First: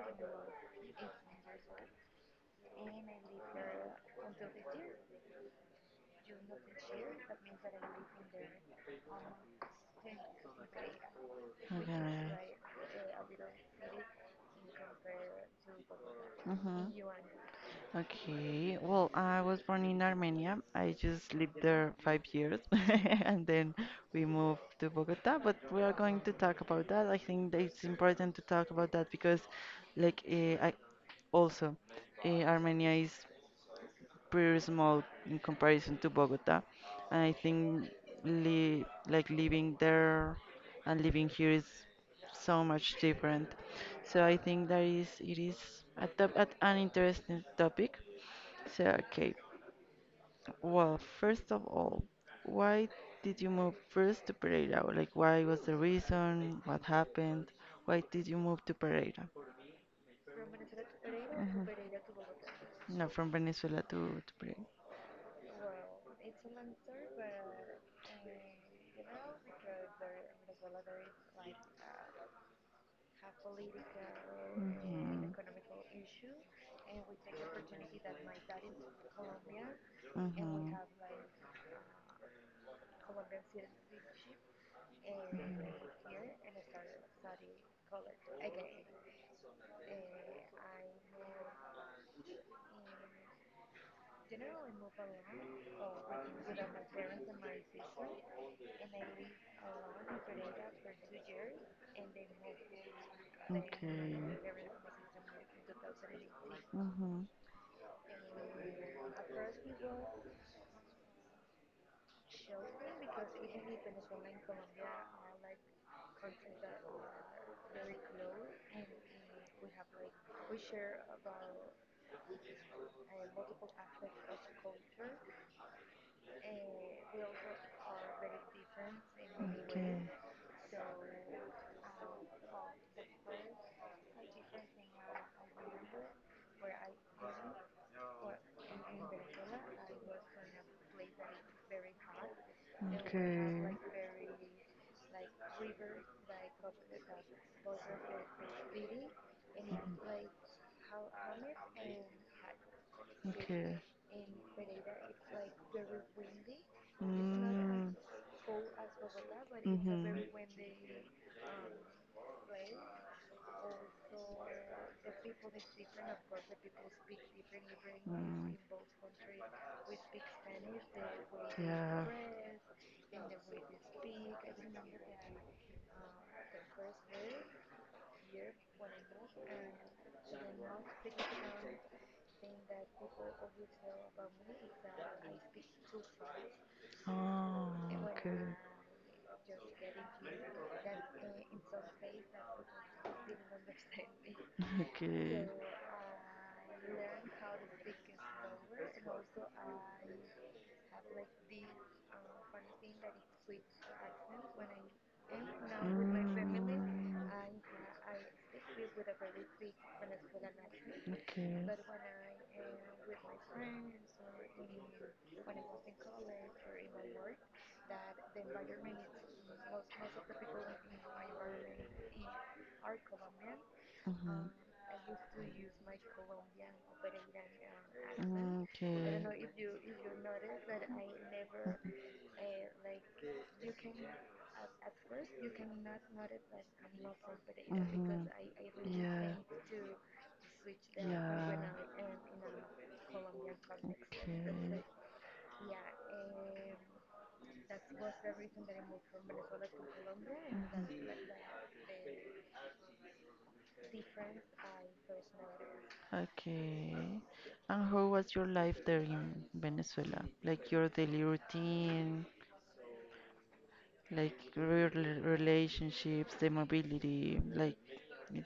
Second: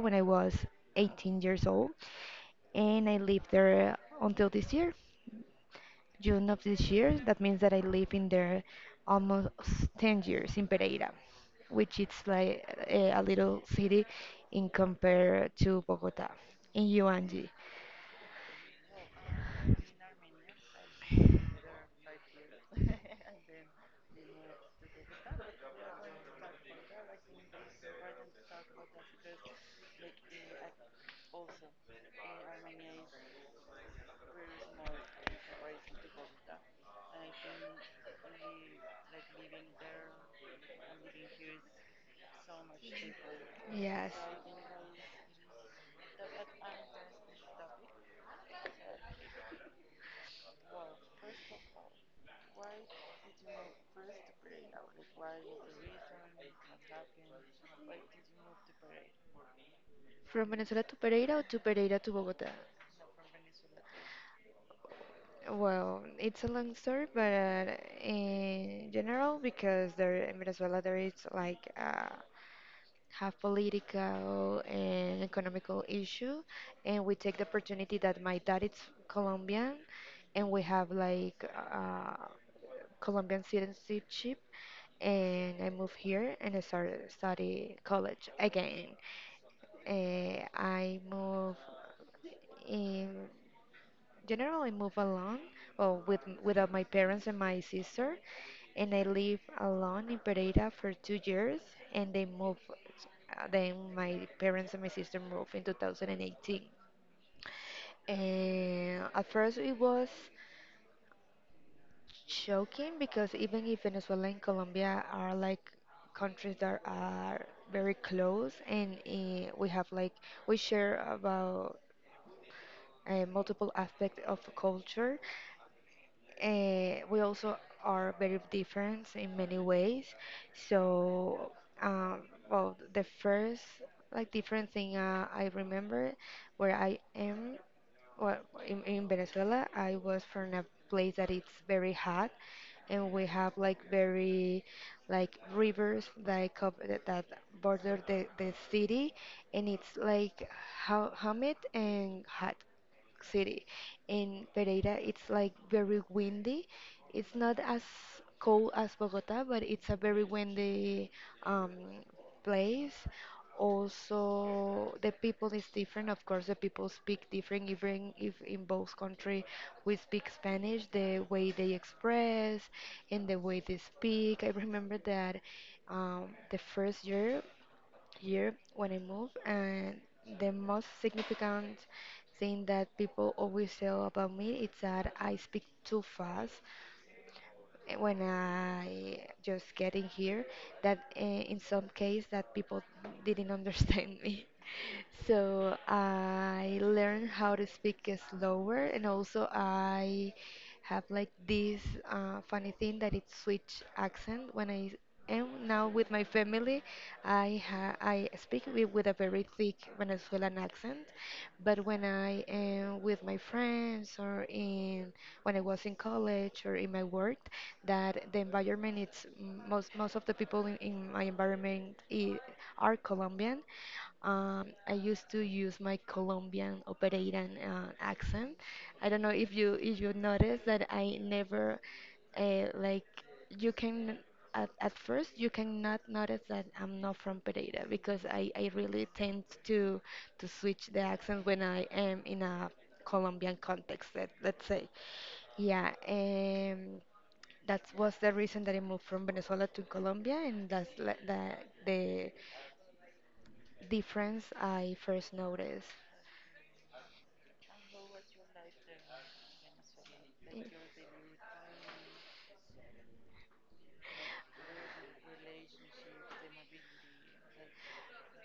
when I was 18 years old, and I lived there until this year. June of this year. That means that I live in there almost 10 years in Pereira, which it's like a little city in Okay. compare to Bogota in Mm-hmm. UNG. Okay. Well, I was born in Armenia. I just lived there 5 years and then we moved to Bogota, but we are going to talk about that. I think that it's important to talk about that because, like, I also, Armenia is pretty small in comparison to Bogota. And I think li like living there and living here is so much different. Yes. So I think that is it is a top, at an interesting topic. So okay, well, first of all, why did you move first to Pereira? Like, why was the reason? What happened? Why did you move to Pereira? From Venezuela to Pereira or to Pereira to Bogota? No, from Venezuela to Well, it's a long story, but in general, because there in Venezuela there is like Pereira. have political and economical issue, and we take the opportunity that my dad is Colombian, and we And have like Colombian citizenship, and I moved here and I started study college again. I moved in generally move alone or with without my parents and my sister, and I live alone in Pereira for 2 years, and they moved. Then my parents and my sister moved in 2018. Mhm. And at first it was shocking because even if Venezuela and Colombia are like countries that are very close and we have like we share about multiple aspects of culture, we also are very different in many ways. So, um, well, the first like different thing I remember where I am well, in Venezuela, I was from a place that it's very hot and we have like very like rivers like that border the city and it's like humid and hot It's City. Okay. In Pereira, it's like very windy. It's not it's as cold as Bogota, but it's a very windy um, place. Also, the people is different. Of course, the people speak different. Even if in both country we speak Spanish, the way they express and the way they speak. I remember that um, the first year when I moved, and the most significant thing that people always say about me is that I speak too fast Oh, when I just get in here. That in some case that people didn't understand me. So I learned how to speak slower, and also I have like this funny thing that it switch accent when I am now with my family. I speak with a very thick Venezuelan accent, but when I am with my friends or in when I was in college or in my work, that the environment it's most of the people in my environment are Colombian. I used to use my Colombian operairan accent. I Okay. don't know if you notice that I never like you can at first you cannot notice that I'm not from Pereira because I hmm really tend to switch the accent when I am in a Colombian context let's say yeah that was the reason that I moved from Venezuela to Colombia and that's like the difference I first noticed. Okay. And how was your life there in Venezuela? Y- Like your daily routine, like real relationships, the mobility, like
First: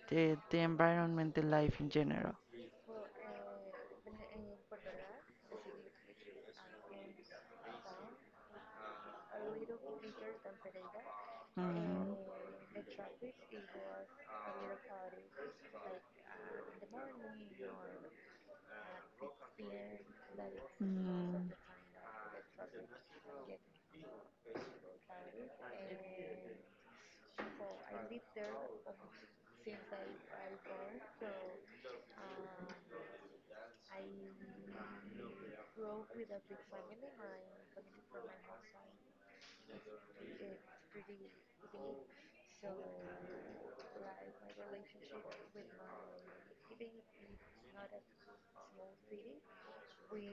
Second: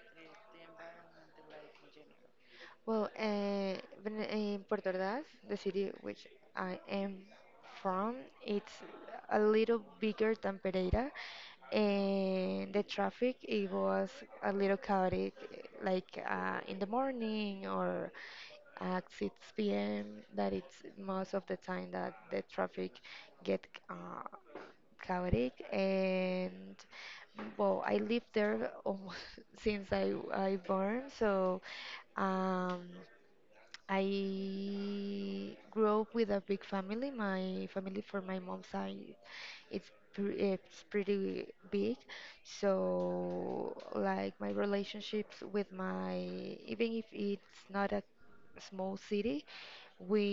the environment, the life in general. Well, in Puerto Ordaz, the city which I am from, it's a little bigger than Pereira, Mm. and the traffic it was a little chaotic, like in the morning or at 6 p.m. That it's most of Mm. the time that the traffic get chaotic and well I lived there almost since I born so um I grew up with a big family, my family for my mom's side it's it's pretty big, so like my relationships with my, even if it's not a small city, we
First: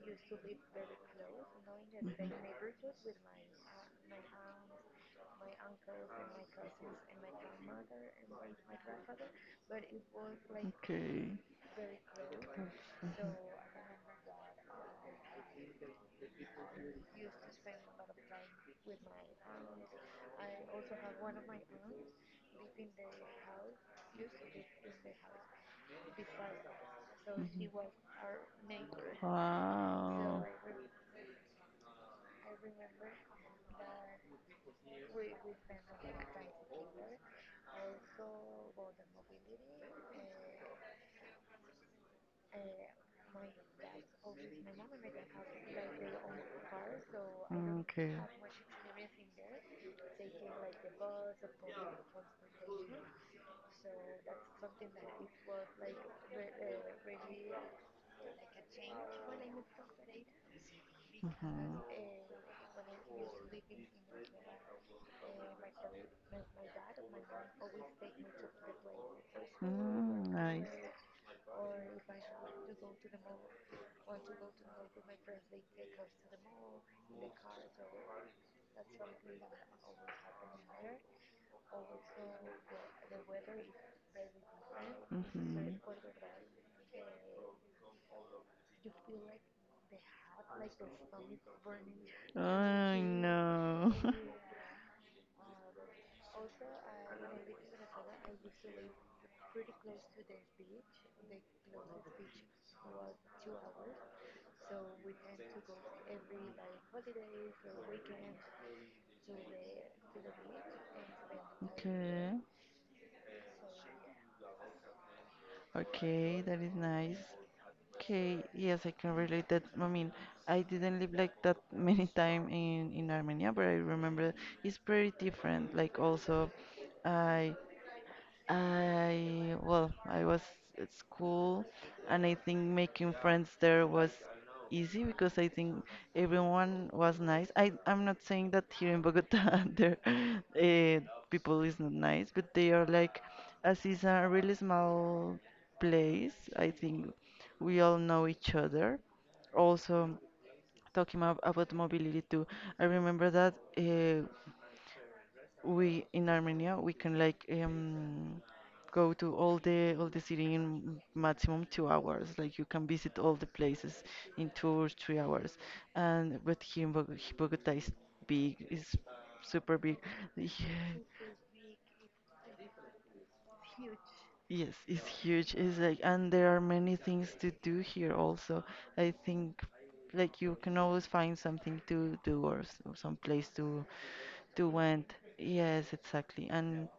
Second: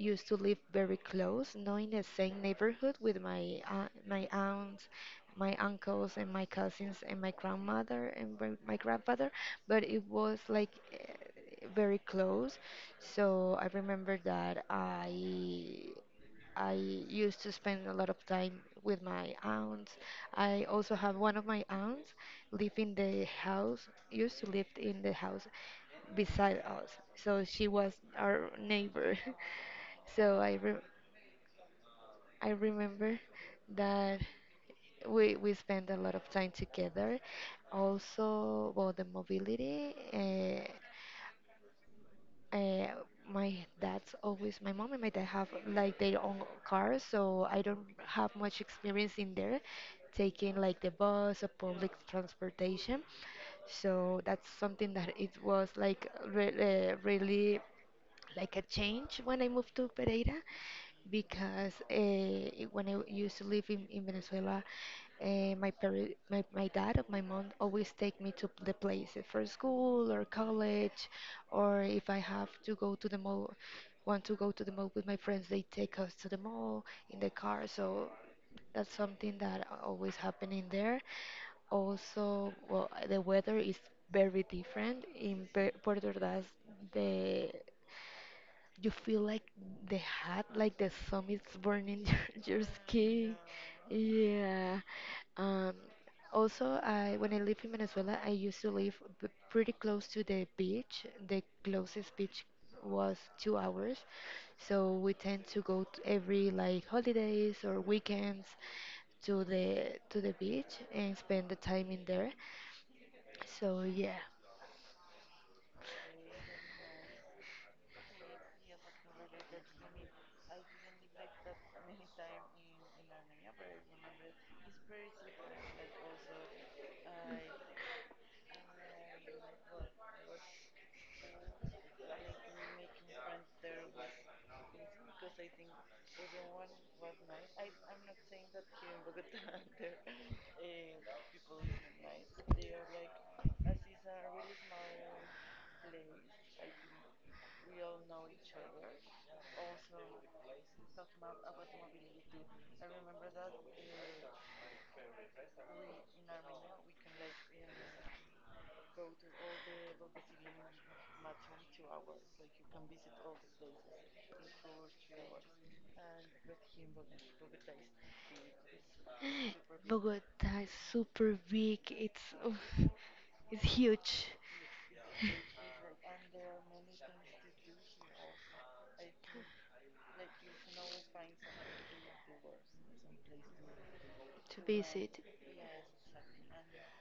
used to live very close, not in the same Mhm. neighborhood with my my aunts, my uncles, and my cousins, and my grandmother and my grandfather, but it was like Okay. Very close. So I remember that I used to spend a lot of time with my aunts. I also have one of my aunts live in the house, used to live in the house beside us. So she was our Mhm. neighbor. So Wow. I remember that we spent a lot of time together. Also, about the mobility, uh, my dad's always my mom and my dad have like their own cars, so I don't Okay. have much experience in there taking like the bus or public transportation. So that's something that it was like re really like a change when I moved to Pereira Mhm. Because when I used to live in Venezuela, my, my dad or my mom always take me to the place for school or Mm, nice. college, or if I have to go to the mall, want to go to the mall with my friends, they take us to the mall in the car. So that's something that always happening there. Also, well, the weather is very different in Mhm. Puerto I Ordaz. The you feel like the hot, like the sun is burning your skin. know. Yeah. Um, also, I when I live in Venezuela, I used to live pretty close to the beach. The closest beach was 2 hours, so we tend to go to every like holidays or weekends to the beach and spend the time in there. Okay. So yeah. Okay, that is nice. Okay, yes, I can relate that. I mean, I didn't live like that many time in Armenia, but I remember it's pretty different. Like also, I I, well, I was at school and I think making friends there was easy because I think everyone was nice. I'm not saying that here in Bogota there people is not nice, but they are like, as is a really small place, I think we all know each other. Also, talking about mobility too, I remember that we in Armenia we can like go to all the city in maximum 2 hours. Like you can visit all the places in 2 or 3 hours. And but here in Bogota is big, is super big. Bogota is super big. It's oof, it's huge Yeah, yes, it's huge. It's like and there are many things to do here also. I think like you can always find something to do or some place to to visit. went. Yes, exactly. And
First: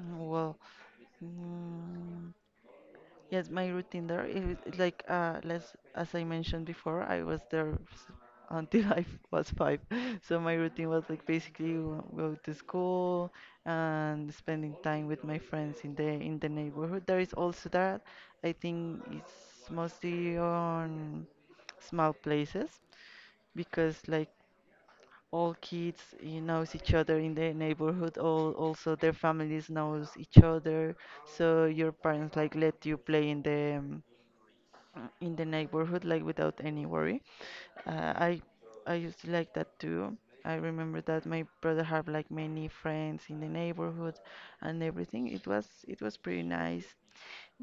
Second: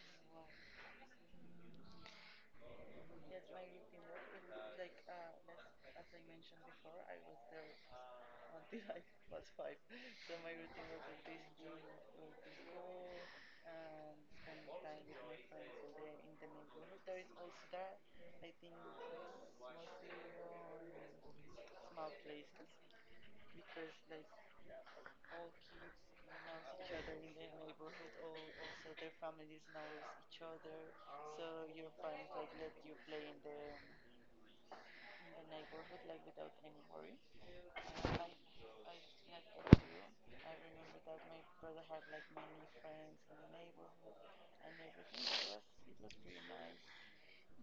mm, well. Mm, yes, my routine there is like less as I mentioned before, I was there until was five. So my routine was like basically go to school and spending time with my friends in the neighborhood. There is also that. I think it's mostly on small places because like all kids you knows each other in the neighborhood all also their families knows each other so your parents like let you play in the neighborhood like without any worry uh. I used to like that too. I remember that my brother had like many friends in the neighborhood and everything it was pretty nice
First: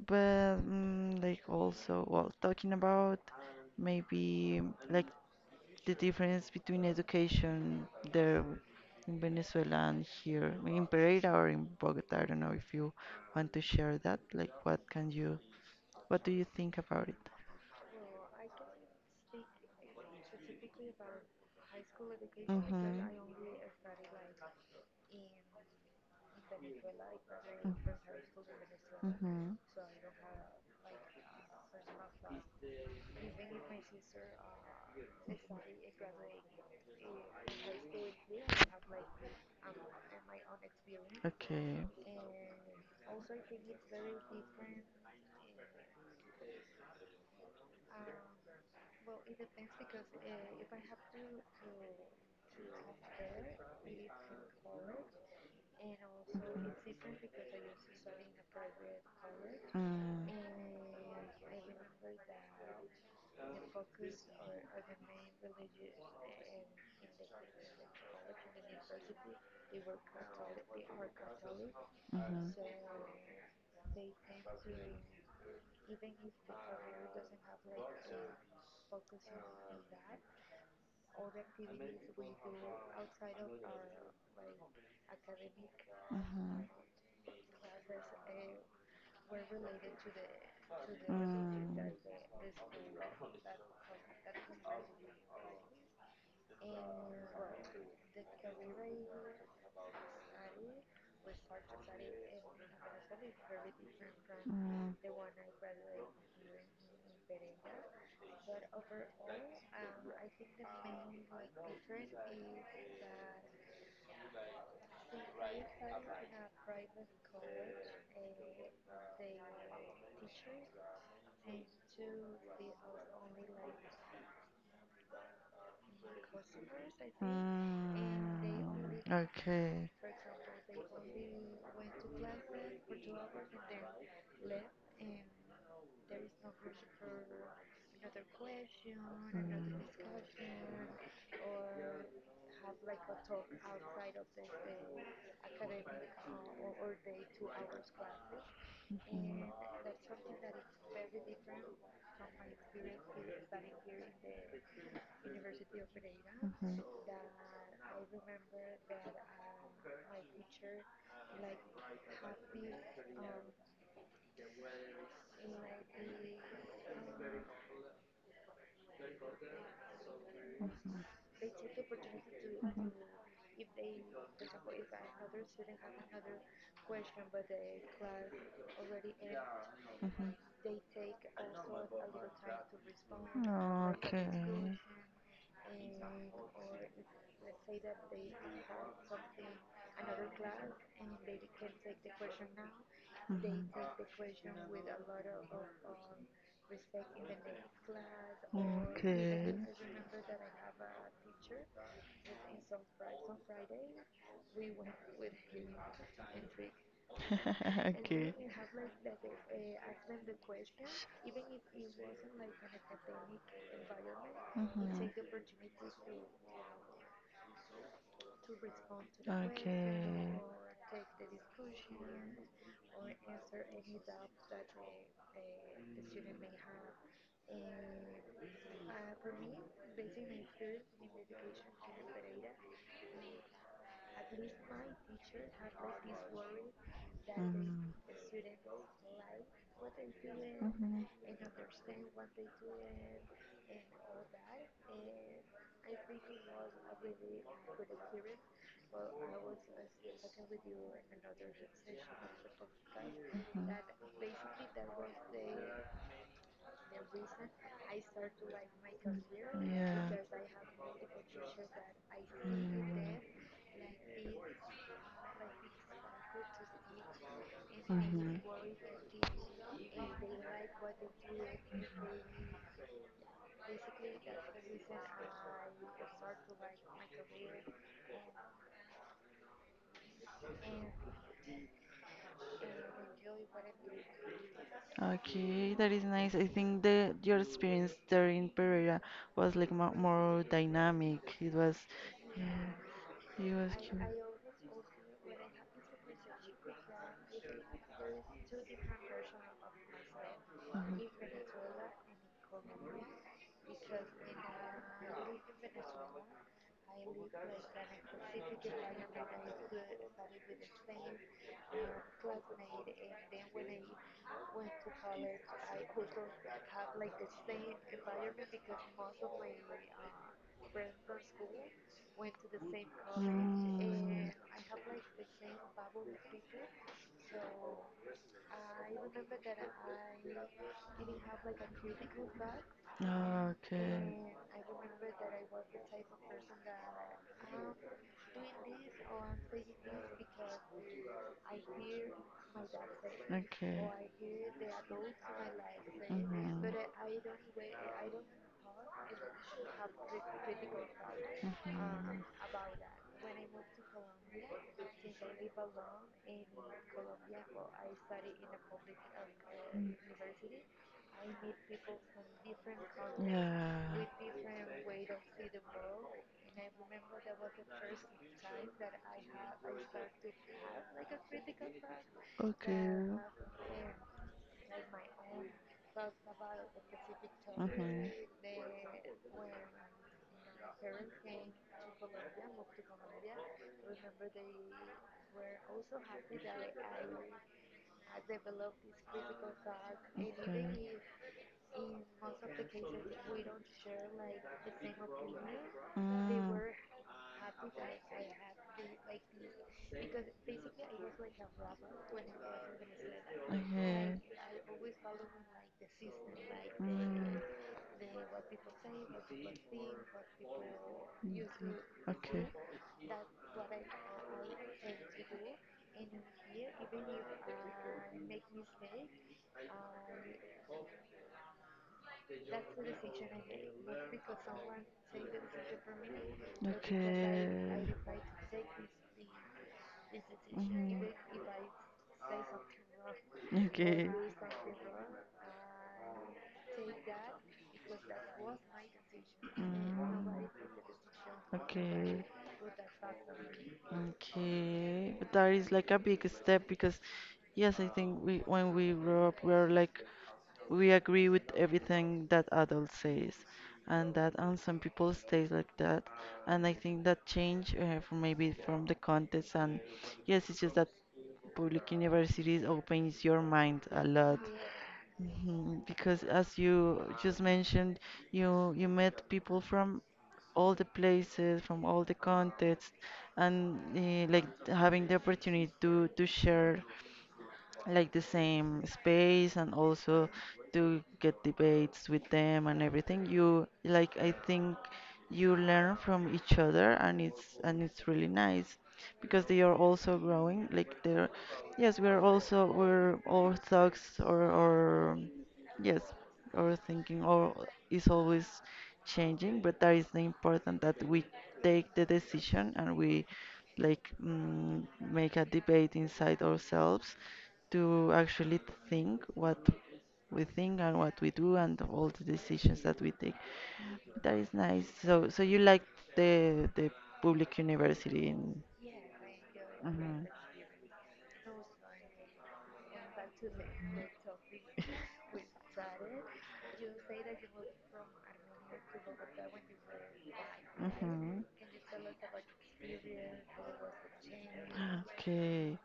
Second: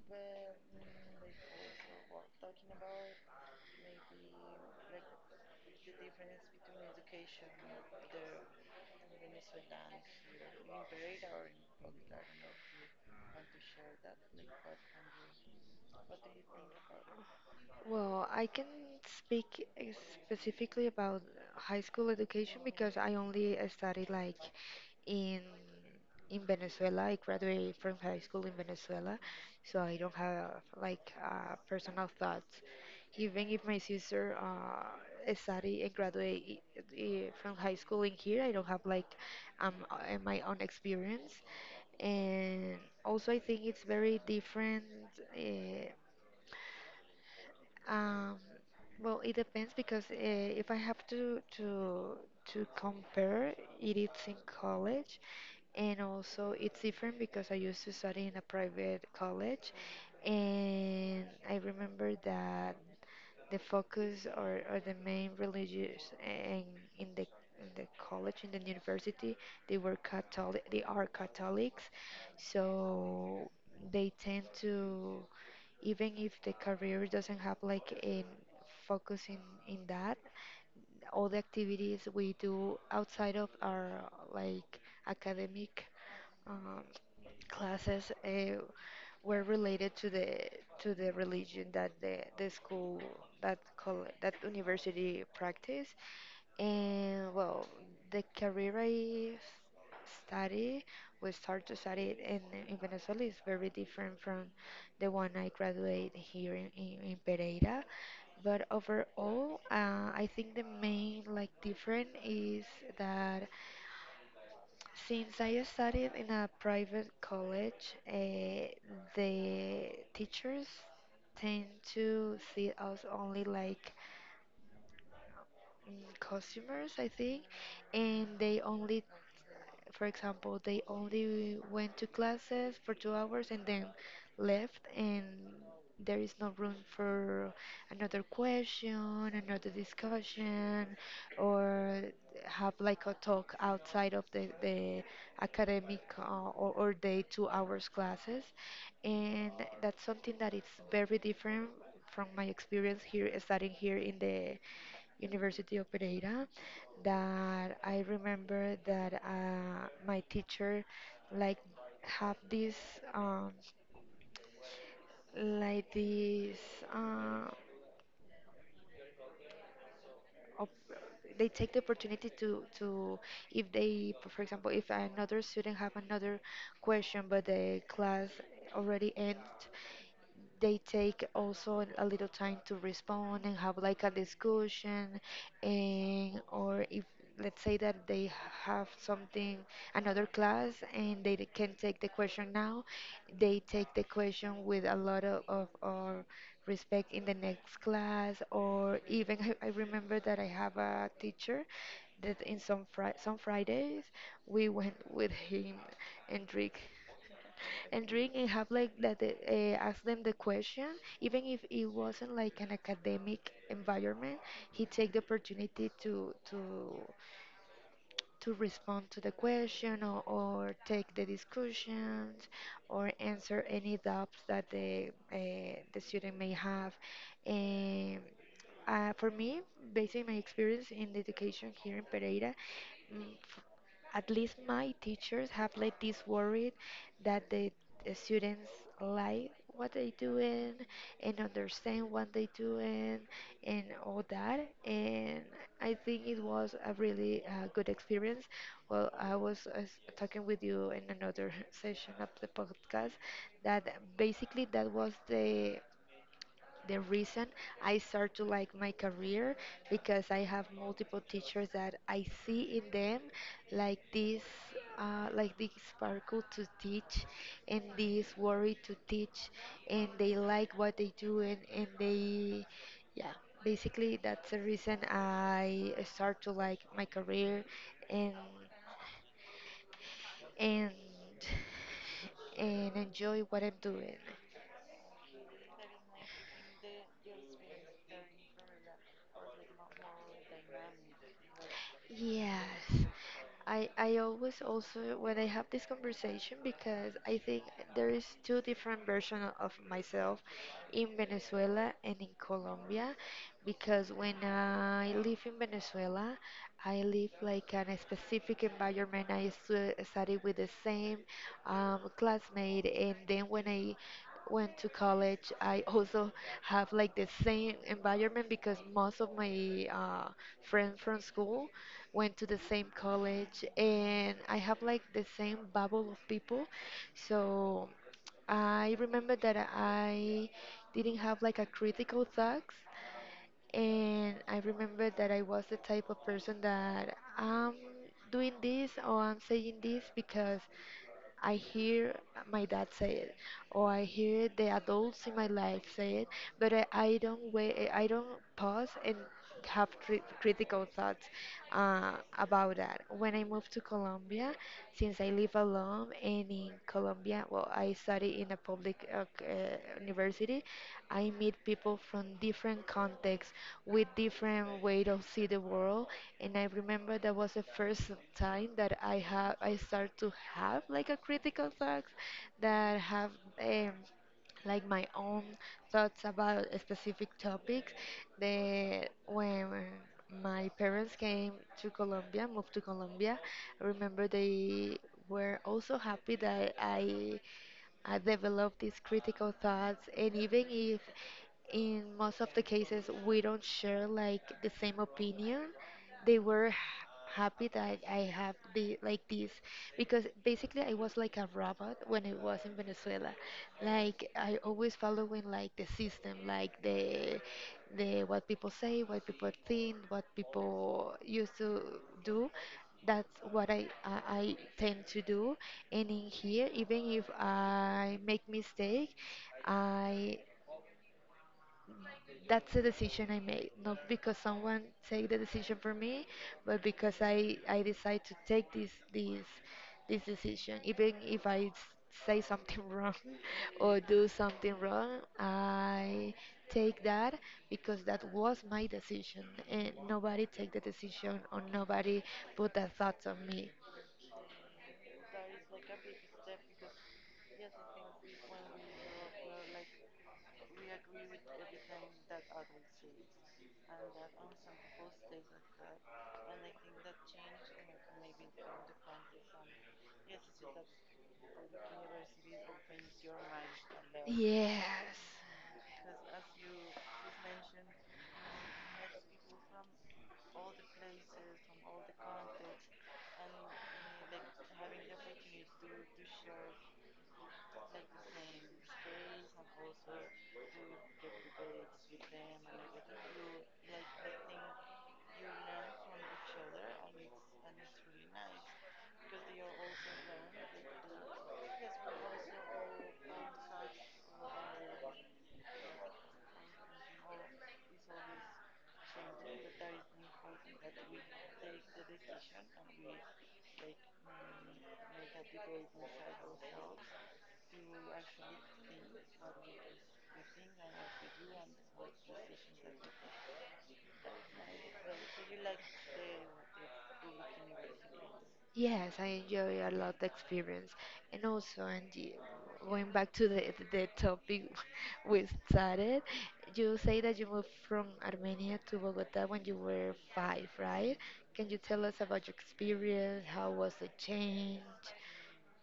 but mm, like also well talking about maybe like the difference between education there in Venezuela and here, I mean, in Pereira or in Bogota. I don't know if you want to share that. Like, what can you, what do you think about it? Well, I can speak specifically about high school education Mhm. because I only studied like in in Venezuela. I Mm. graduated from high school in Venezuela, Mhm. so I don't have like personal thoughts. Even if my sister studied and graduated from high school in here, I don't have like um uh, my own experience. Okay. And also, I think it's very different. Uh, um, well, it depends because if I have to compare it, it's in college, and also it's different because I used to study in a private college, and I remember that the focus or the main religious in the in the college in the Mm. university they were Catholic they are Catholics, Mhm. so they tend to, even if the career doesn't have like a focus in that, all the activities we do outside of our like academic Mhm. um, classes were related to the so religion that the school that that university practice, and well, the career I study we start to study it in Venezuela is very different from the one I graduate here in Pereira, but overall I think the main like different is that since I studied in a private college, the teachers tend to see us only like mm, customers, I think, and they and only, Okay. for example, they only went to classes for 2 hours and then left, and there is no room for another question, another discussion, or have like a talk outside of the academic or the 2 hours classes, and that's something that is very different from my experience here studying here in the University of Pereira, Mhm. that I remember that my teacher like have this um, like this uh, op- they take the opportunity to, if they for example, if another student have another question but the class already end, Mhm. they take also a little time to respond and have like a discussion and, or if let's say that they have something another class and they can take the question now, they take the question with a lot of or respect in the next class, or even I remember that I have a teacher that in some some fridays we went with him and drink, and and drink, then and have like that ask them the question even if it wasn't like an academic environment, he take the you opportunity to respond to the question or take the discussions or answer any doubts that the student may have. And for me, based on my experience in the education here in Pereira, mm, at least my teachers have let this worried that the students like what they doing Mhm. and understand what they doing and all that, and I think it was a really good experience. Well I was talking with you in another session of the podcast, that Mhm. basically that was the reason I start to like my career, because I have multiple teachers that I see in them like this like this sparkle to teach and this worry to teach, and they like what they do, and they yeah basically that's the reason I start to like my career and and and enjoy what I'm doing. Okay, that is nice. I think the your experience there in Pereira was like more dynamic. It was, Yes. yeah, it was I cute. I always also when I have this conversation, because I think there is two different version of myself in Venezuela and in Colombia. Because when I live in Venezuela, I live like in a specific environment. I study with the same classmate, and then when I went to college, I also have like the same environment, because most of my friends from school went to the same college, Mhm. and I Mm. have like the same bubble of people. So I remember that I didn't have like a critical thoughts, Ah, Okay. and I remember that I was the type of person that I'm doing this or I'm saying this because I hear my dad say it, Okay. or I hear the adults in my life say it, Mhm. but I don't wait, I don't pause and have critical thoughts uh, Mhm. about that. When I moved to Colombia, since I live alone and in Colombia, well, I study in a public Mm. university, I meet people from different contexts Yeah. with different way to see the world, and I remember that was the first time that I start to have like a critical thoughts, that that have um, like my own thoughts about a specific topics. The when my parents came to Colombia, moved to Colombia, I remember they were also happy that I developed these critical thoughts, and even if in most of the cases we don't share like the same opinion, they were happy that I have the like this, because basically I was like a robot when I was in Venezuela. Like I always following like the system, like the what people say, what people think, what people used to do, that's what I tend to do. And in here, even if I make mistake, I that's the decision I made, not because someone take the decision for me, but because I decide to I take this this decision. Even if I say something wrong or do something wrong, I take that because that was my decision, and nobody Mm, take the decision or okay. nobody put a thought on me. Okay, but that is like a big step because, yes, I think we when we grow up, we're like we agree with everything that adult says, and that and some people stays like that, and I think that change from maybe from the context and yes, it's just that public universities opens your mind a lot. Yes. Mhm. Because as you just mentioned, you met people from all the places, from all the contexts, and like having the opportunity to share like the same space and also to get debates with them and everything. You like I think you learn from each other and it's really nice because they are also growing. Like they're yes, we are also we're all thugs or yes, our thinking or is always changing, but that is the important that we take the decision and we like mm, make a debate inside ourselves to actually think what we think and what we do and all the decisions that we take. That is nice. So, so you like the public university in? Yes, I enjoy a lot Mhm. the experience. And also, Angie, going back to the topic we started, you say that you moved from Armenia to Bogota when you were five, right? Mm-hmm. Can you tell us about your experience? How was the change? Okay.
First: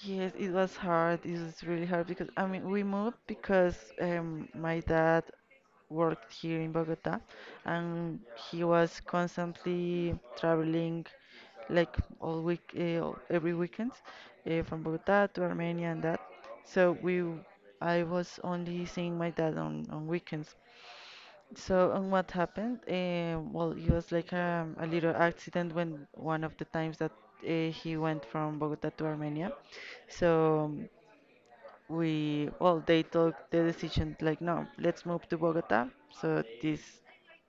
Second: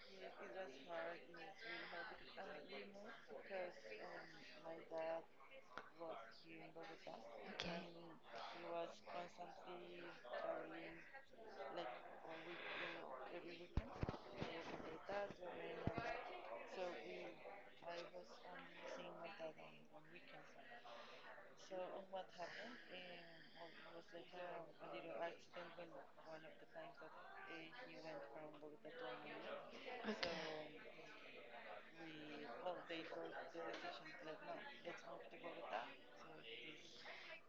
Yes, it was hard. It was really hard because I mean we moved because my dad worked here in Bogota Okay. and he was constantly traveling like all week every weekend from Bogota to Armenia and that. So I was only seeing my dad on weekends. So, and what happened? Well, it was like a little accident when one of the times that he went from Bogota to Armenia. Okay. So we, well, they took the decision like, no, let's move to Bogota. So this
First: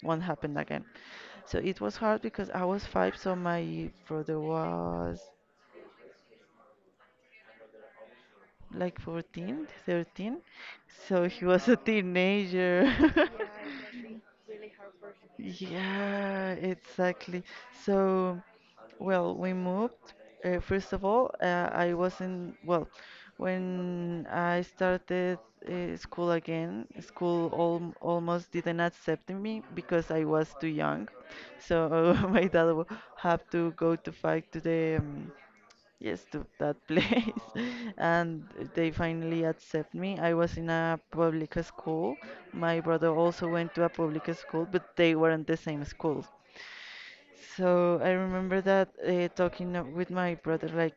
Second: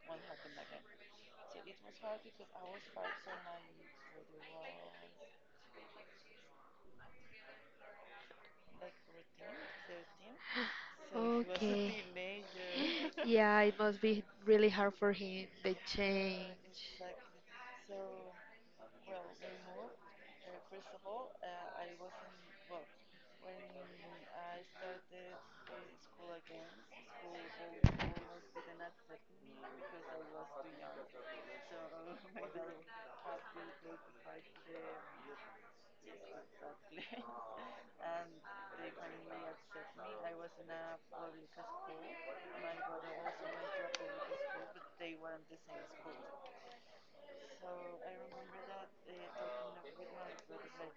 won't happen again. So it was hard because I was five, so my brother was like 14, 13, so he was a Okay. teenager. Yeah, it must be really hard for him, the change. Yeah, exactly. So, well, we moved. First of all, I was in, well, when I started school again, school al almost didn't accept me because I was too young. So had to go to fight to the yes to that place and they finally accept me. I was in a public school. My brother also went to a public school but they weren't the same school. So I remember that talking with my brother, like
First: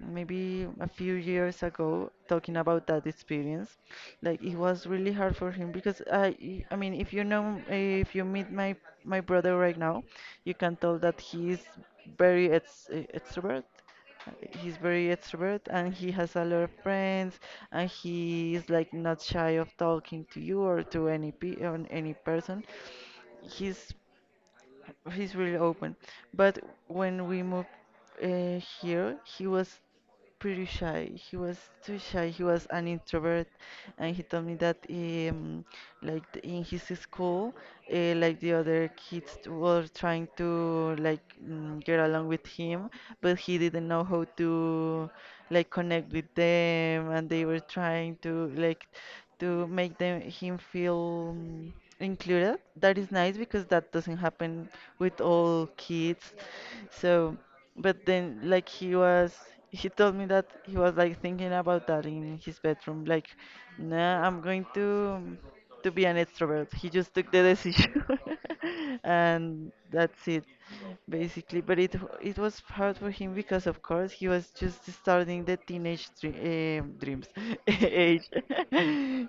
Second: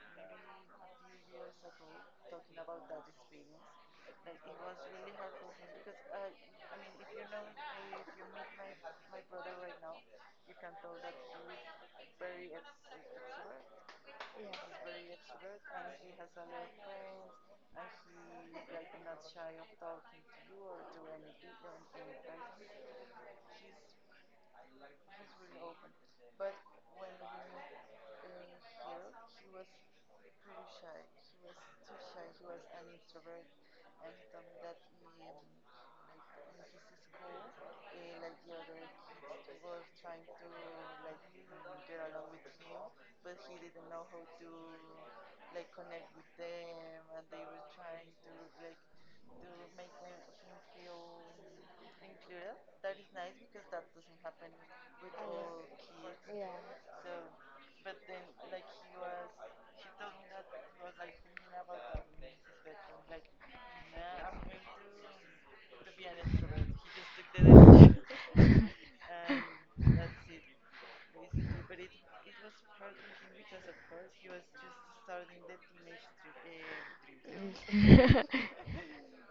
maybe a few years ago, talking about that experience. Like it was really hard for him because I mean, if you know, if you meet my brother right now, you can tell that he is very ex extrovert. He's very extrovert and he has a lot of friends and he is like not shy of talking to you or to any pe on any person. He's he's really open. But when we moved here, he was pretty shy. He was too shy. He was an introvert, and he told me that like th- in his school, like the other kids were trying to like mm, get along with him, but he didn't know how to like connect with them, and they were trying to like to make them him feel mm, included. That is nice because that doesn't happen with all kids. So. But then, like, he told me that he was like thinking about that in his bedroom. Like, nah, I'm going to be an extrovert. He just took the decision, and that's it, basically. But it was hard for him because, of course, he was just starting the teenage dreams age,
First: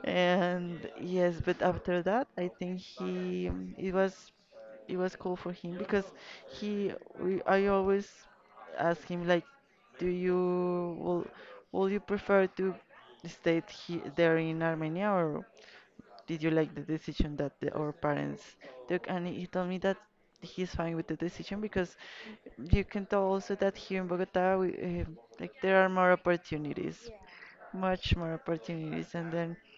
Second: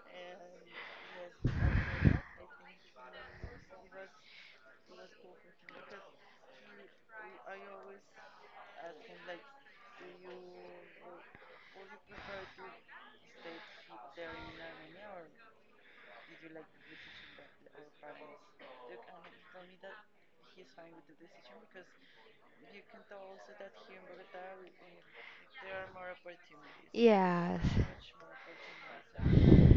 and yes. But after that, I think he it was it was cool for him because he I always ask him like, "Do you will you prefer to stay there in Armenia, or did you like the decision that our parents took?" And he told me that he's fine with the decision because you can tell also that here in Bogota, like there are more opportunities, Yes. much more opportunities. And then, like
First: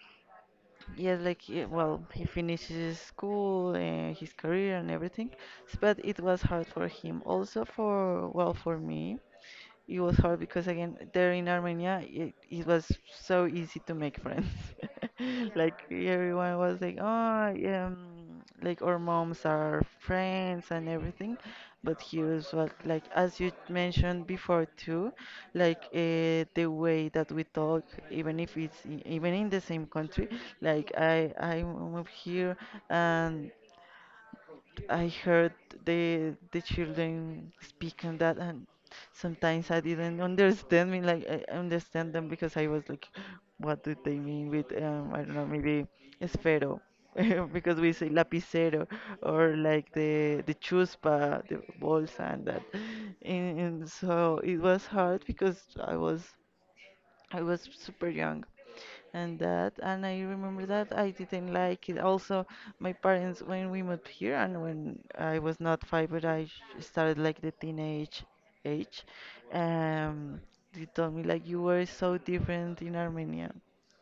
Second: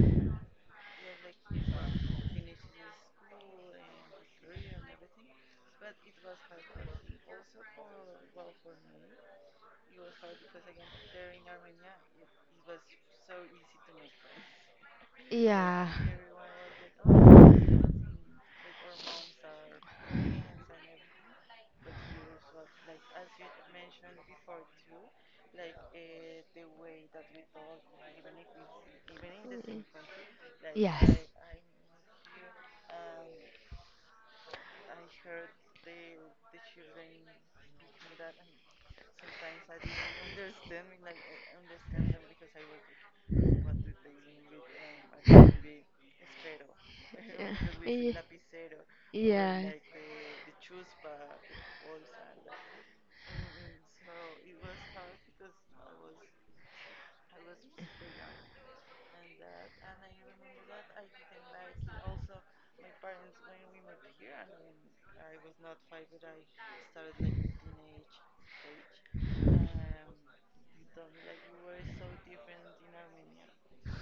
yes, like well, he finishes his school, his career, and everything. But it was hard for him, also for well, for me, it was hard because again there in Armenia it was so easy to make friends like Yeah. everyone was like oh yeah, like our moms are friends and everything but here is what like as you mentioned before too like the way that we talk even if it's even in the same country like Yes. I moved here and I heard the children speaking that, and sometimes I didn't understand. Me like I understand them because I was like, what do they mean with I don't know maybe esfero, because we say Yeah. lapicero or Yeah. Yeah. like the chuspa, the bolsa and that, and so it was hard because I was super young and that and I remember that I didn't like it. Also, my parents when we moved here and when I was not five but I started like the teenage age, um they told me like you were so different in Armenia.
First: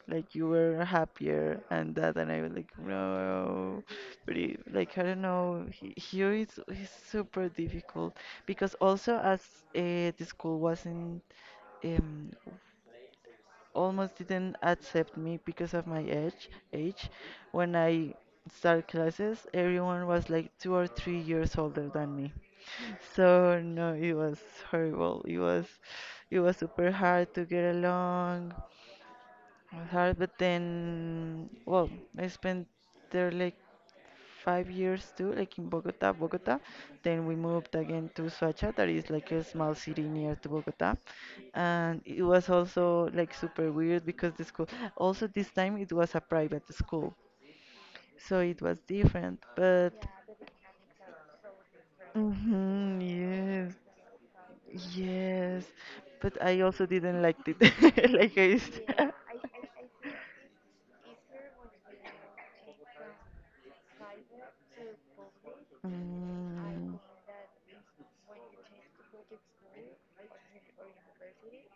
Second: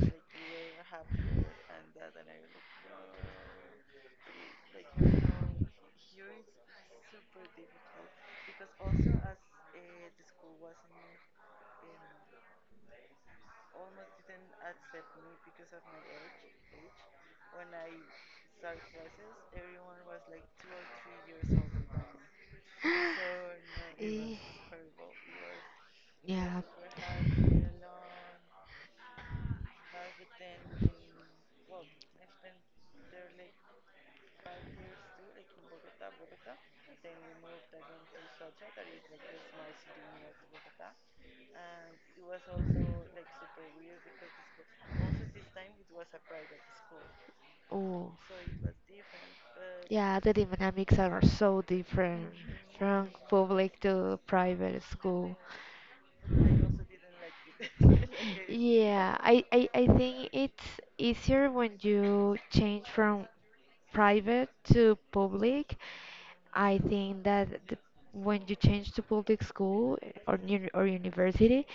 Like you were happier and that and I was like no but like I don't know here it's super difficult because also as the school wasn't um, almost didn't accept me because of my age. Age, when I started classes, everyone was like 2 or 3 years older than me. So no, it was Eh, horrible. It was Yeah. super hard to get along hard, but then, well, I spent there like 5 years too, like in Bogota, Bogota. Then we moved again to Suacha, that is like a small city near to Bogota. And it was also like super weird because the school, also this time it was a private school, Oh. so it was different. But Yeah, the dynamics are so different hmm, from yes, public to private school. yes. But I also didn't like it, like I. s- Yeah, I think it's easier when you change from private to public. I Mm, think that the, when you change to public school or or university,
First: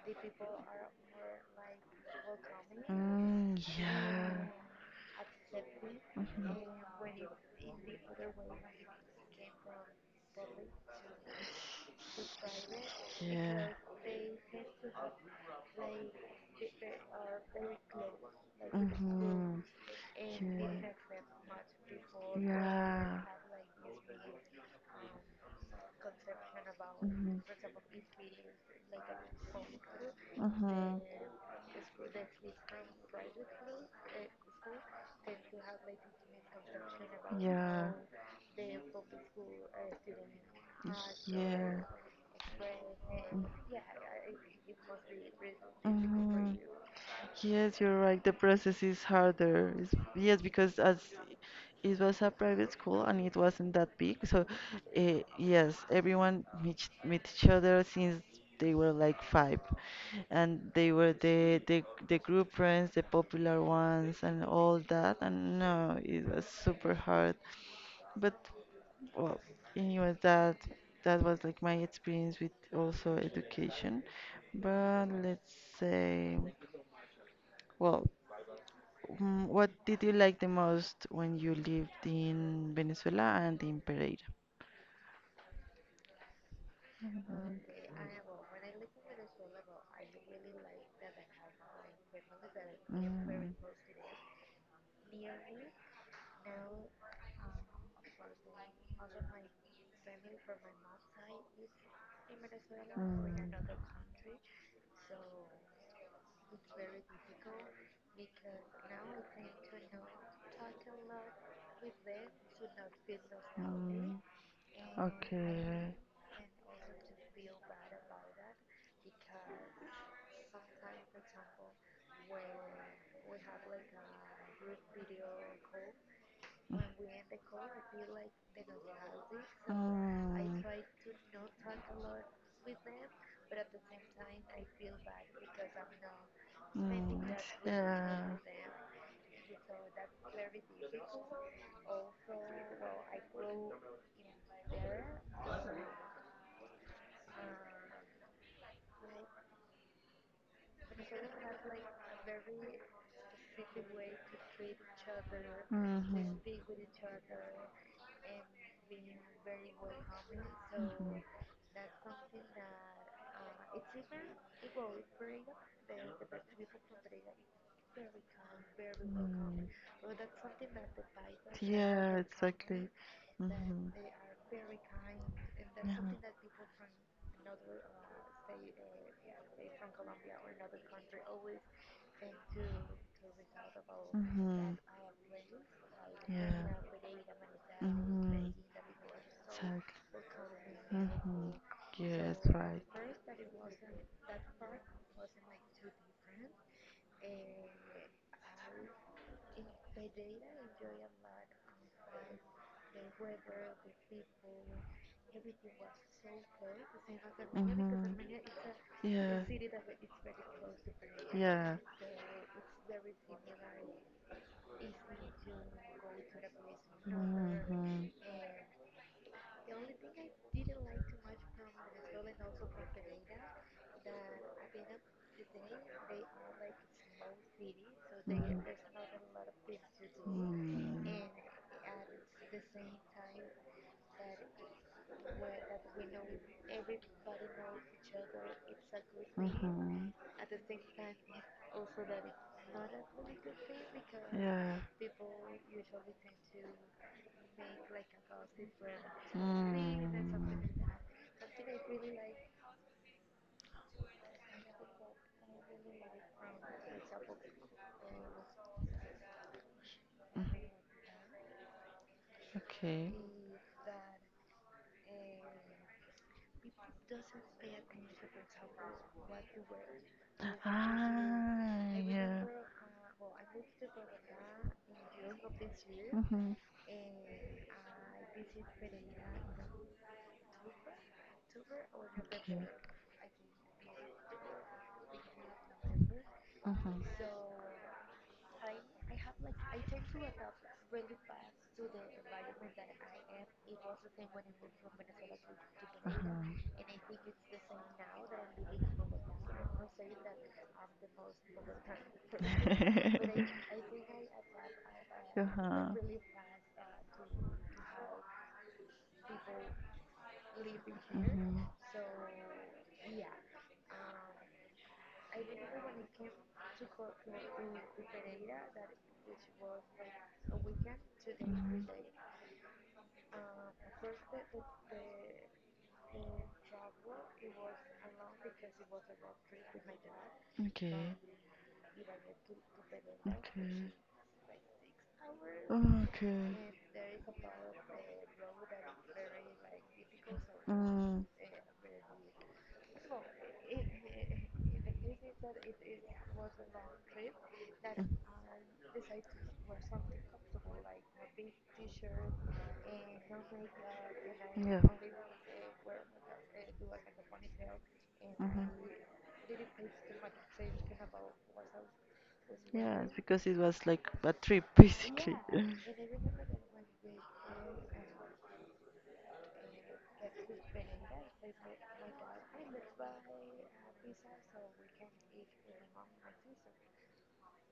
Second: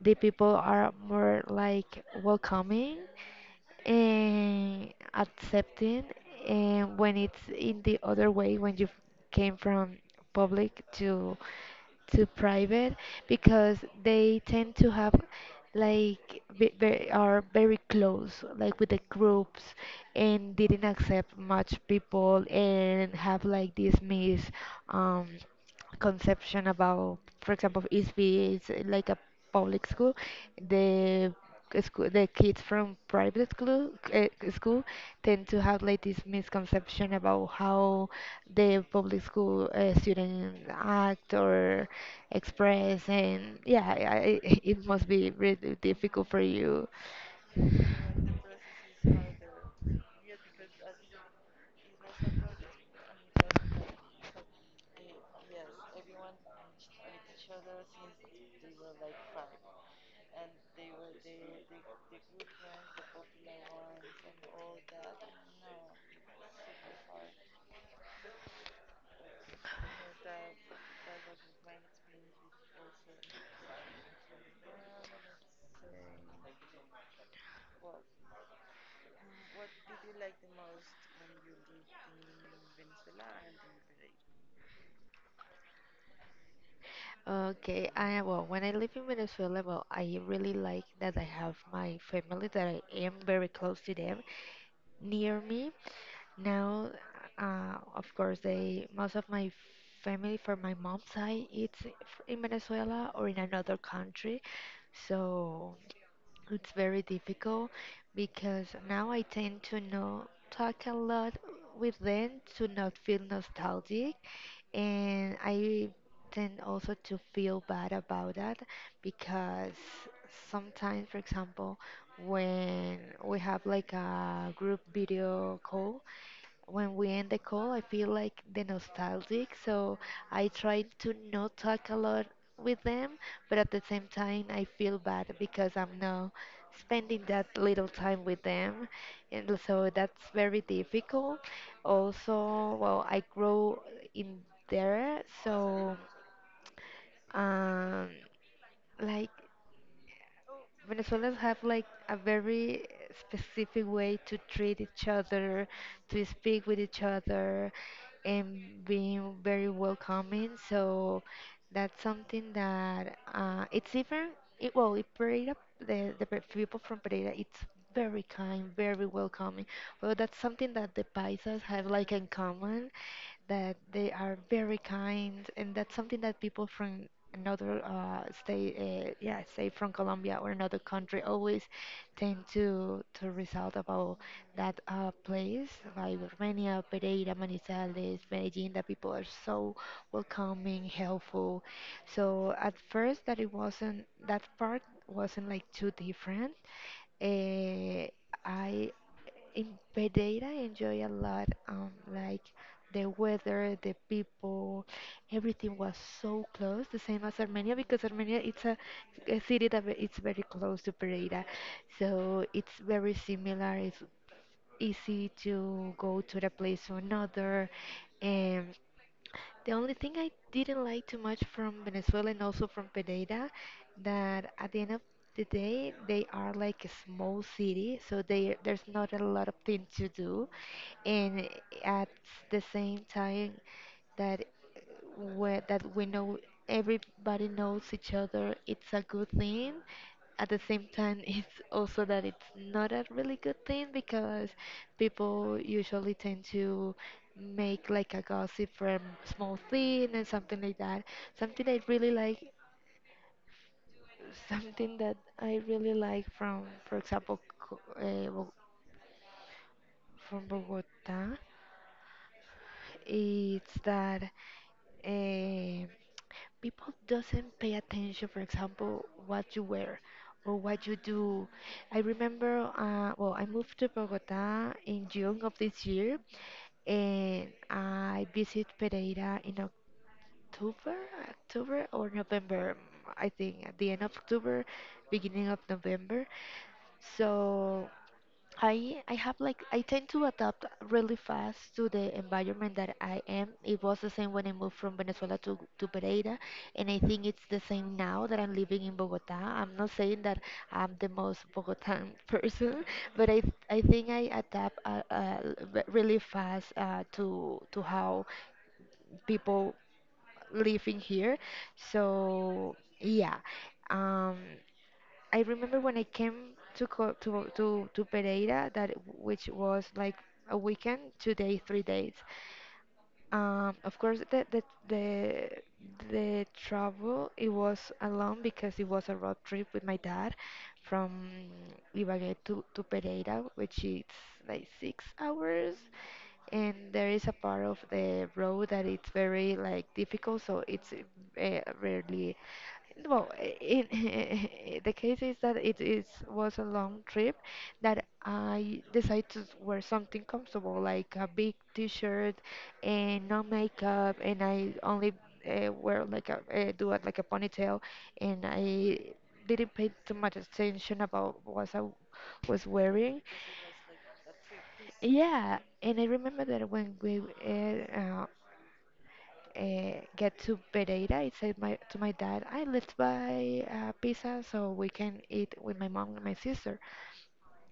the people are more like welcoming mm, yeah. and accepting, Mhm. and when it's in the other way, when you came from public to private, because they tend to have like are very close like with the groups, and didn't accept much Yeah. people, Mhm. and Yeah. have like this miss um conception Yeah. about, Mhm. for example, if it's like a public Mhm. the school, the kids from private school, school tend to have like this misconception about Yeah. how the public school students act Yeah. or express. And yeah, it must be really difficult for Mhm. you. Yes, you're right. The process is harder. It's, yes, because as it was a private school and it wasn't that big, so uh, yes, everyone meet each other since they were like five, and they were the group friends, the popular ones, and all that. And no, it was super hard. But well, anyway, that was like my experience with also education. But let's say. Well, mm, what did you like the most when you lived in Venezuela and in Pereira? Mhm. Okay, I well, when I live in Venezuela, well, I really like that I have my family, that I Mm, am mm, very mm, close to them. Near me. Now, of course, they most of my family from my mom's side it's in Venezuela or in another country, so it's very difficult because now I tend to not talk a lot with them, to not feel nostalgic, and I okay. tend also to feel bad about that, because sometimes, for example, when we have like a group video call, when we end the call, I feel like the nostalgic, so I try to not talk a lot with them, but at the same time, I feel bad because I'm now spending that little time with them, and so that's very difficult. Also, well, I grow in there, so um, like Venezuelans have like a very specific way to treat each other, Mm, to mm, speak yeah. with each other, and being very welcoming. Mhm, So mhm. that's something that it's different. It, well, it Pereira, the people from Pereira, it's very kind, very welcoming. Mm. Well, that's something that the Paisas have like Yeah, in common, exactly. Mm-hmm. that Yeah. they are very kind. And that's something that people from another state, yeah, say from Colombia or another country, always tend to result about Mm-hmm. that place. Like Yeah. Romania, Pereira, Manizales, Mm-hmm. Medellin. That people are so Exactly. welcoming, Mm-hmm. helpful. Yes, So at right. first, that it wasn't that part wasn't like too different. Eh, I in Pereira enjoy a lot, like the weather, the people, everything was so close, the same as Armenia, because Armenia Mm-hmm. it's a Yeah. city that it's very close to Pereira, Yeah. so it's very similar. It's easy to go to the place to another. Mm-hmm. The only thing I didn't like too much from Venezuela and also from Pereira, that at the end of the day, they are like a small city, so they, there's not a lot of things to do. Mm-hmm. And at the same time, that where that we know everybody knows each other, it's a good thing. At the same time, it's also that it's not a really good thing, because Yeah. people usually tend to make like a gossip from small thing and something like that. Something I really like, something that I really like from, for example, from Bogota, Okay. it's that uh, people doesn't pay attention, for example, what you wear or what you Continue. do. I remember, well, I moved to Bogota in June of this year, Mm-hmm. and I visit Pereira in October, October or November. Mm, I think at the end of October, beginning of November. Mm-hmm. So I like So I have like I tend to adapt really fast to the environment that I am. It was the same when I moved from Venezuela to Pereira, mm-hmm. and I think it's the same now that I'm living in Bogota. I'm not saying that I'm the most Bogotan person, but I think I adapt really fast to how people living here. I So yeah, um, I remember when I came to co to Pereira, that which was like a weekend, 2 days, three mm, days. Of course, the travel it was alone, because it was a road trip with my dad okay, from Ibagué to Pereira, which okay, is like 6 hours, okay. Mm, and there is a part of the road that it's very like difficult, so it's rarely. Well, in the case is that it is was a long trip, that I decided to wear something comfortable, like a big T-shirt and no makeup, and I yeah, only wear like a do it like a ponytail, and mm-hmm. I didn't pay too much attention about what I was Yeah, wearing. because it was like a trip basically. Yeah, and I remember that when we uh, get to Pereira, I said my to my dad, "I let's buy pizza so we can eat with my mom and my sister."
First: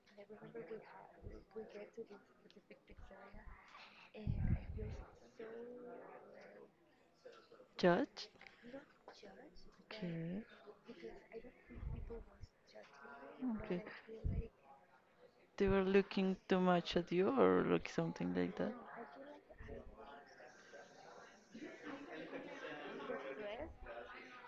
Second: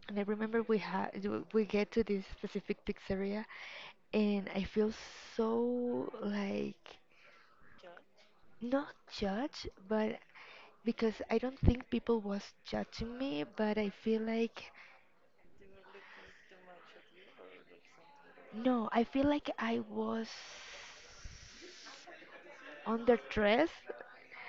And I remember we had we get to this specific pizzeria, and I feel so like Judge? not judged, but Okay, because I don't think people was judging me, but okay. I feel like They were looking too much at you or like something like that? No, I feel like I was underdressed.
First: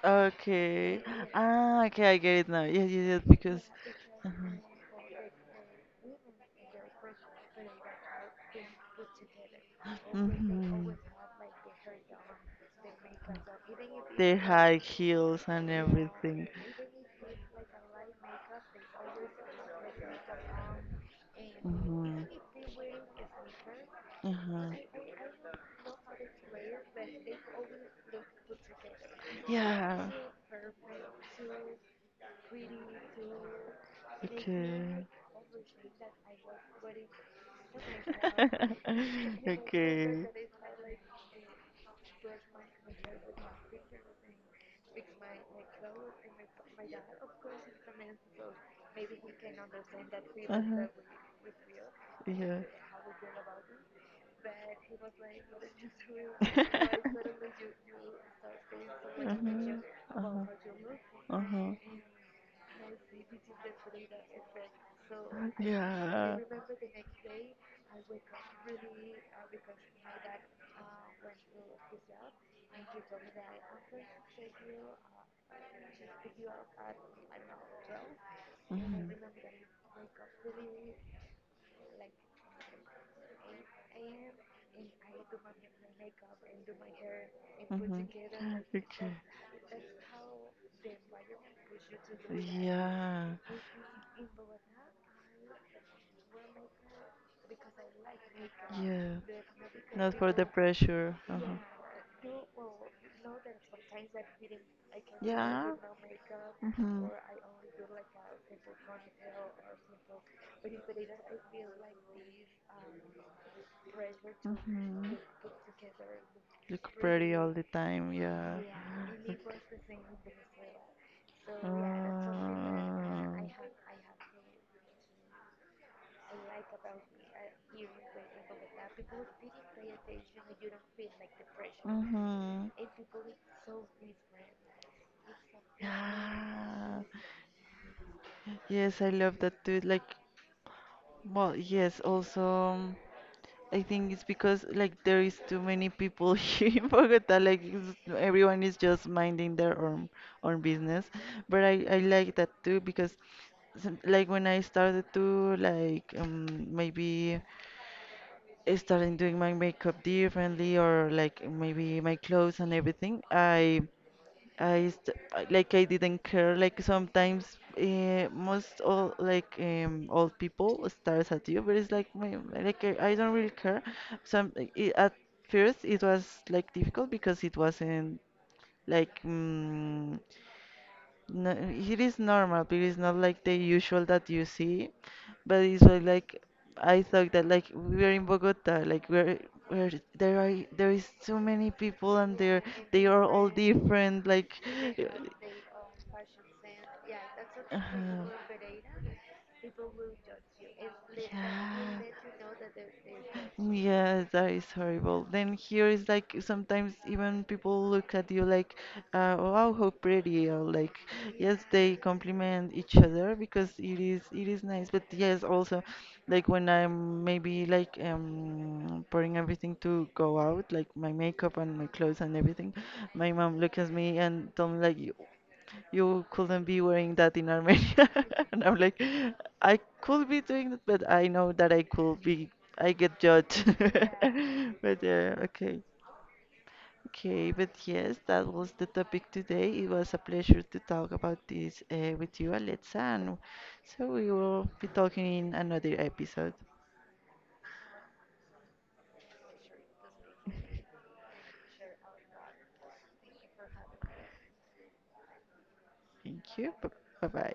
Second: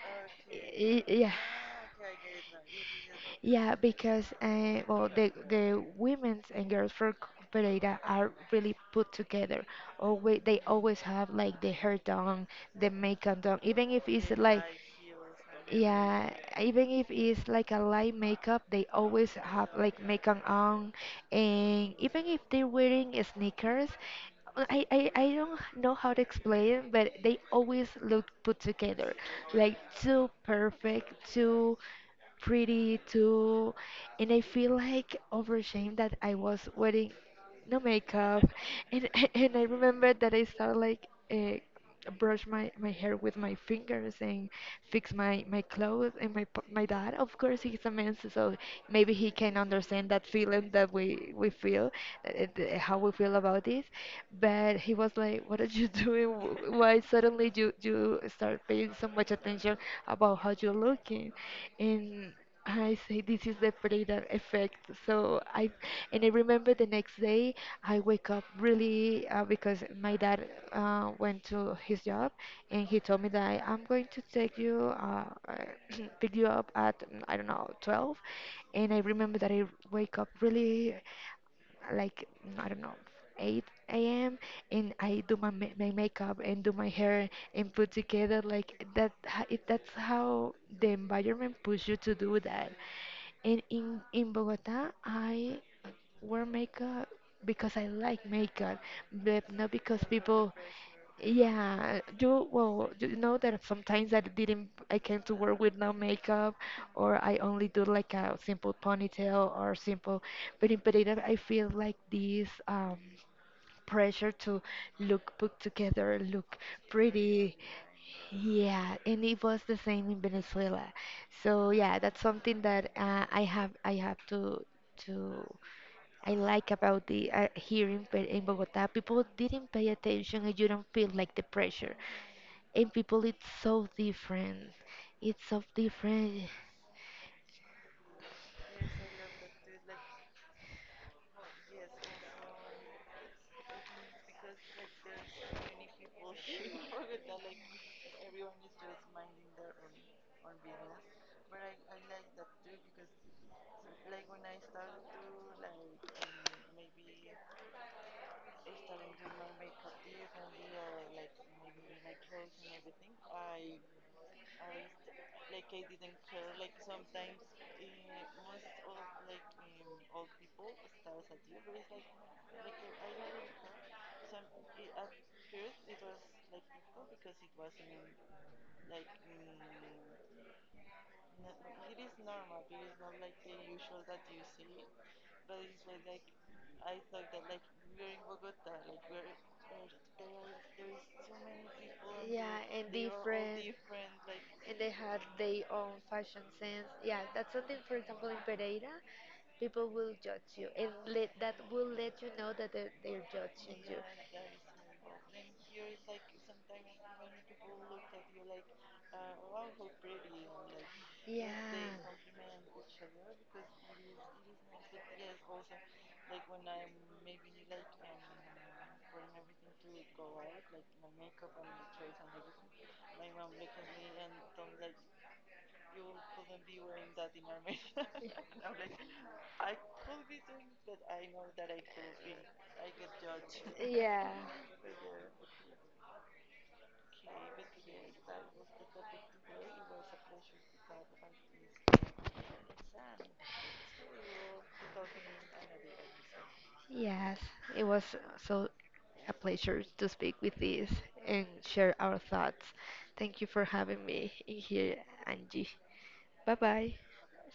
Okay. Yeah. Ah, okay, I get it now. Yes, yes, yes, because. Yeah, because Mhm. Well, the women's and girls for Pereira are really put together. Always, they Mhm. always have like the hair done, the makeup done, even if it's The like high heels and yeah, everything. even if it's like a light makeup, they always have like makeup on, and even Mhm. if they're wearing sneakers, uh, Uh-huh. I, I, I don't know how to explain, but they always look put together, like Yeah. too perfect, too pretty, too. And I feel Okay. like overshame that I was wearing no makeup, and and I remember Okay. that I started like brush my hair with my fingers and fix my clothes and my dad, of course he's a man, so maybe he can understand that feeling Uh-huh. that we feel uh, Yeah. uh, how we feel about this, but he was like what are you doing? Why suddenly you start paying so much attention about Uh-huh. how you're looking? Uh-huh. And I say, this is the Frida effect. So Uh-huh. I, and I Yeah. remember the next day I wake up really because my dad went to his job, and he told me that I'm going to take you, pick you up at mm, I don't know 12, and I remember Mm-hmm. that I wake up really like I don't know 8 a.m., and I do my makeup and do my hair and put Mm-hmm. together like that. Okay. It, that's how the environment push you to do that. Yeah. And in Bogota, I wear makeup because I like makeup, Yeah. but not because Not for the people. pressure. Uh-huh. Yeah, you well, you know that sometimes I didn't, I came to work Yeah. with no makeup, Mm-hmm. or I only do like a simple ponytail or simple. But in Pereira, I feel like this pressure to Mm-hmm. look put together, look Look pretty all pretty. the time. Yeah. Yeah, and it was the same in Venezuela. So yeah, that's something that I have to I Uh, like about the here in, in Bogota, people didn't pay attention and you don't feel like the pressure. mm-hmm. And people, it's so different. It's so different. Ah, yes, I love that too. Like, well, yes, also, um, I think it's because like there is too many people here in Bogota. Like, it's- everyone is just minding their own business. But I like that too because some- like when I started to like maybe I started doing my makeup differently or like maybe my clothes and everything. I st like I didn't care. Like sometimes most all like old people stares at you, but it's like my like I don't really care. Some I at first it was like difficult because it wasn't like no, it is normal, but it's not like the usual that you see. But it's like I thought that like we're in Bogota, like we're where there is so many people and Yeah, and they are all different. different. Like And they have their own fashion sense. Yeah, that's something, uh-huh. for example, in Berate Pereira, us. people will judge you. And let, that will Yeah. let you know that Judging they're you. judging. Yes, that is horrible. Then here is like sometimes even people look at you like, wow, how pretty, or like, yes, Yeah. yeah, they compliment each other because it is nice. But yes, also, like when I'm maybe like putting everything to go out, like my makeup and my clothes and everything, my mom look at me and tell me like, you couldn't be wearing that in Armenia. And I'm like, I could be doing it, but I know that I could be, I get judged. Yeah. But yeah, okay. Okay, but yes, that was the topic today. It was a pleasure to talk about this with you, Alexa. And so we will be talking in another episode. Yes, it was so a pleasure to speak with this and share our thoughts. Thank you for having me in here, Angie. Thank Bye you. bye. Bye bye.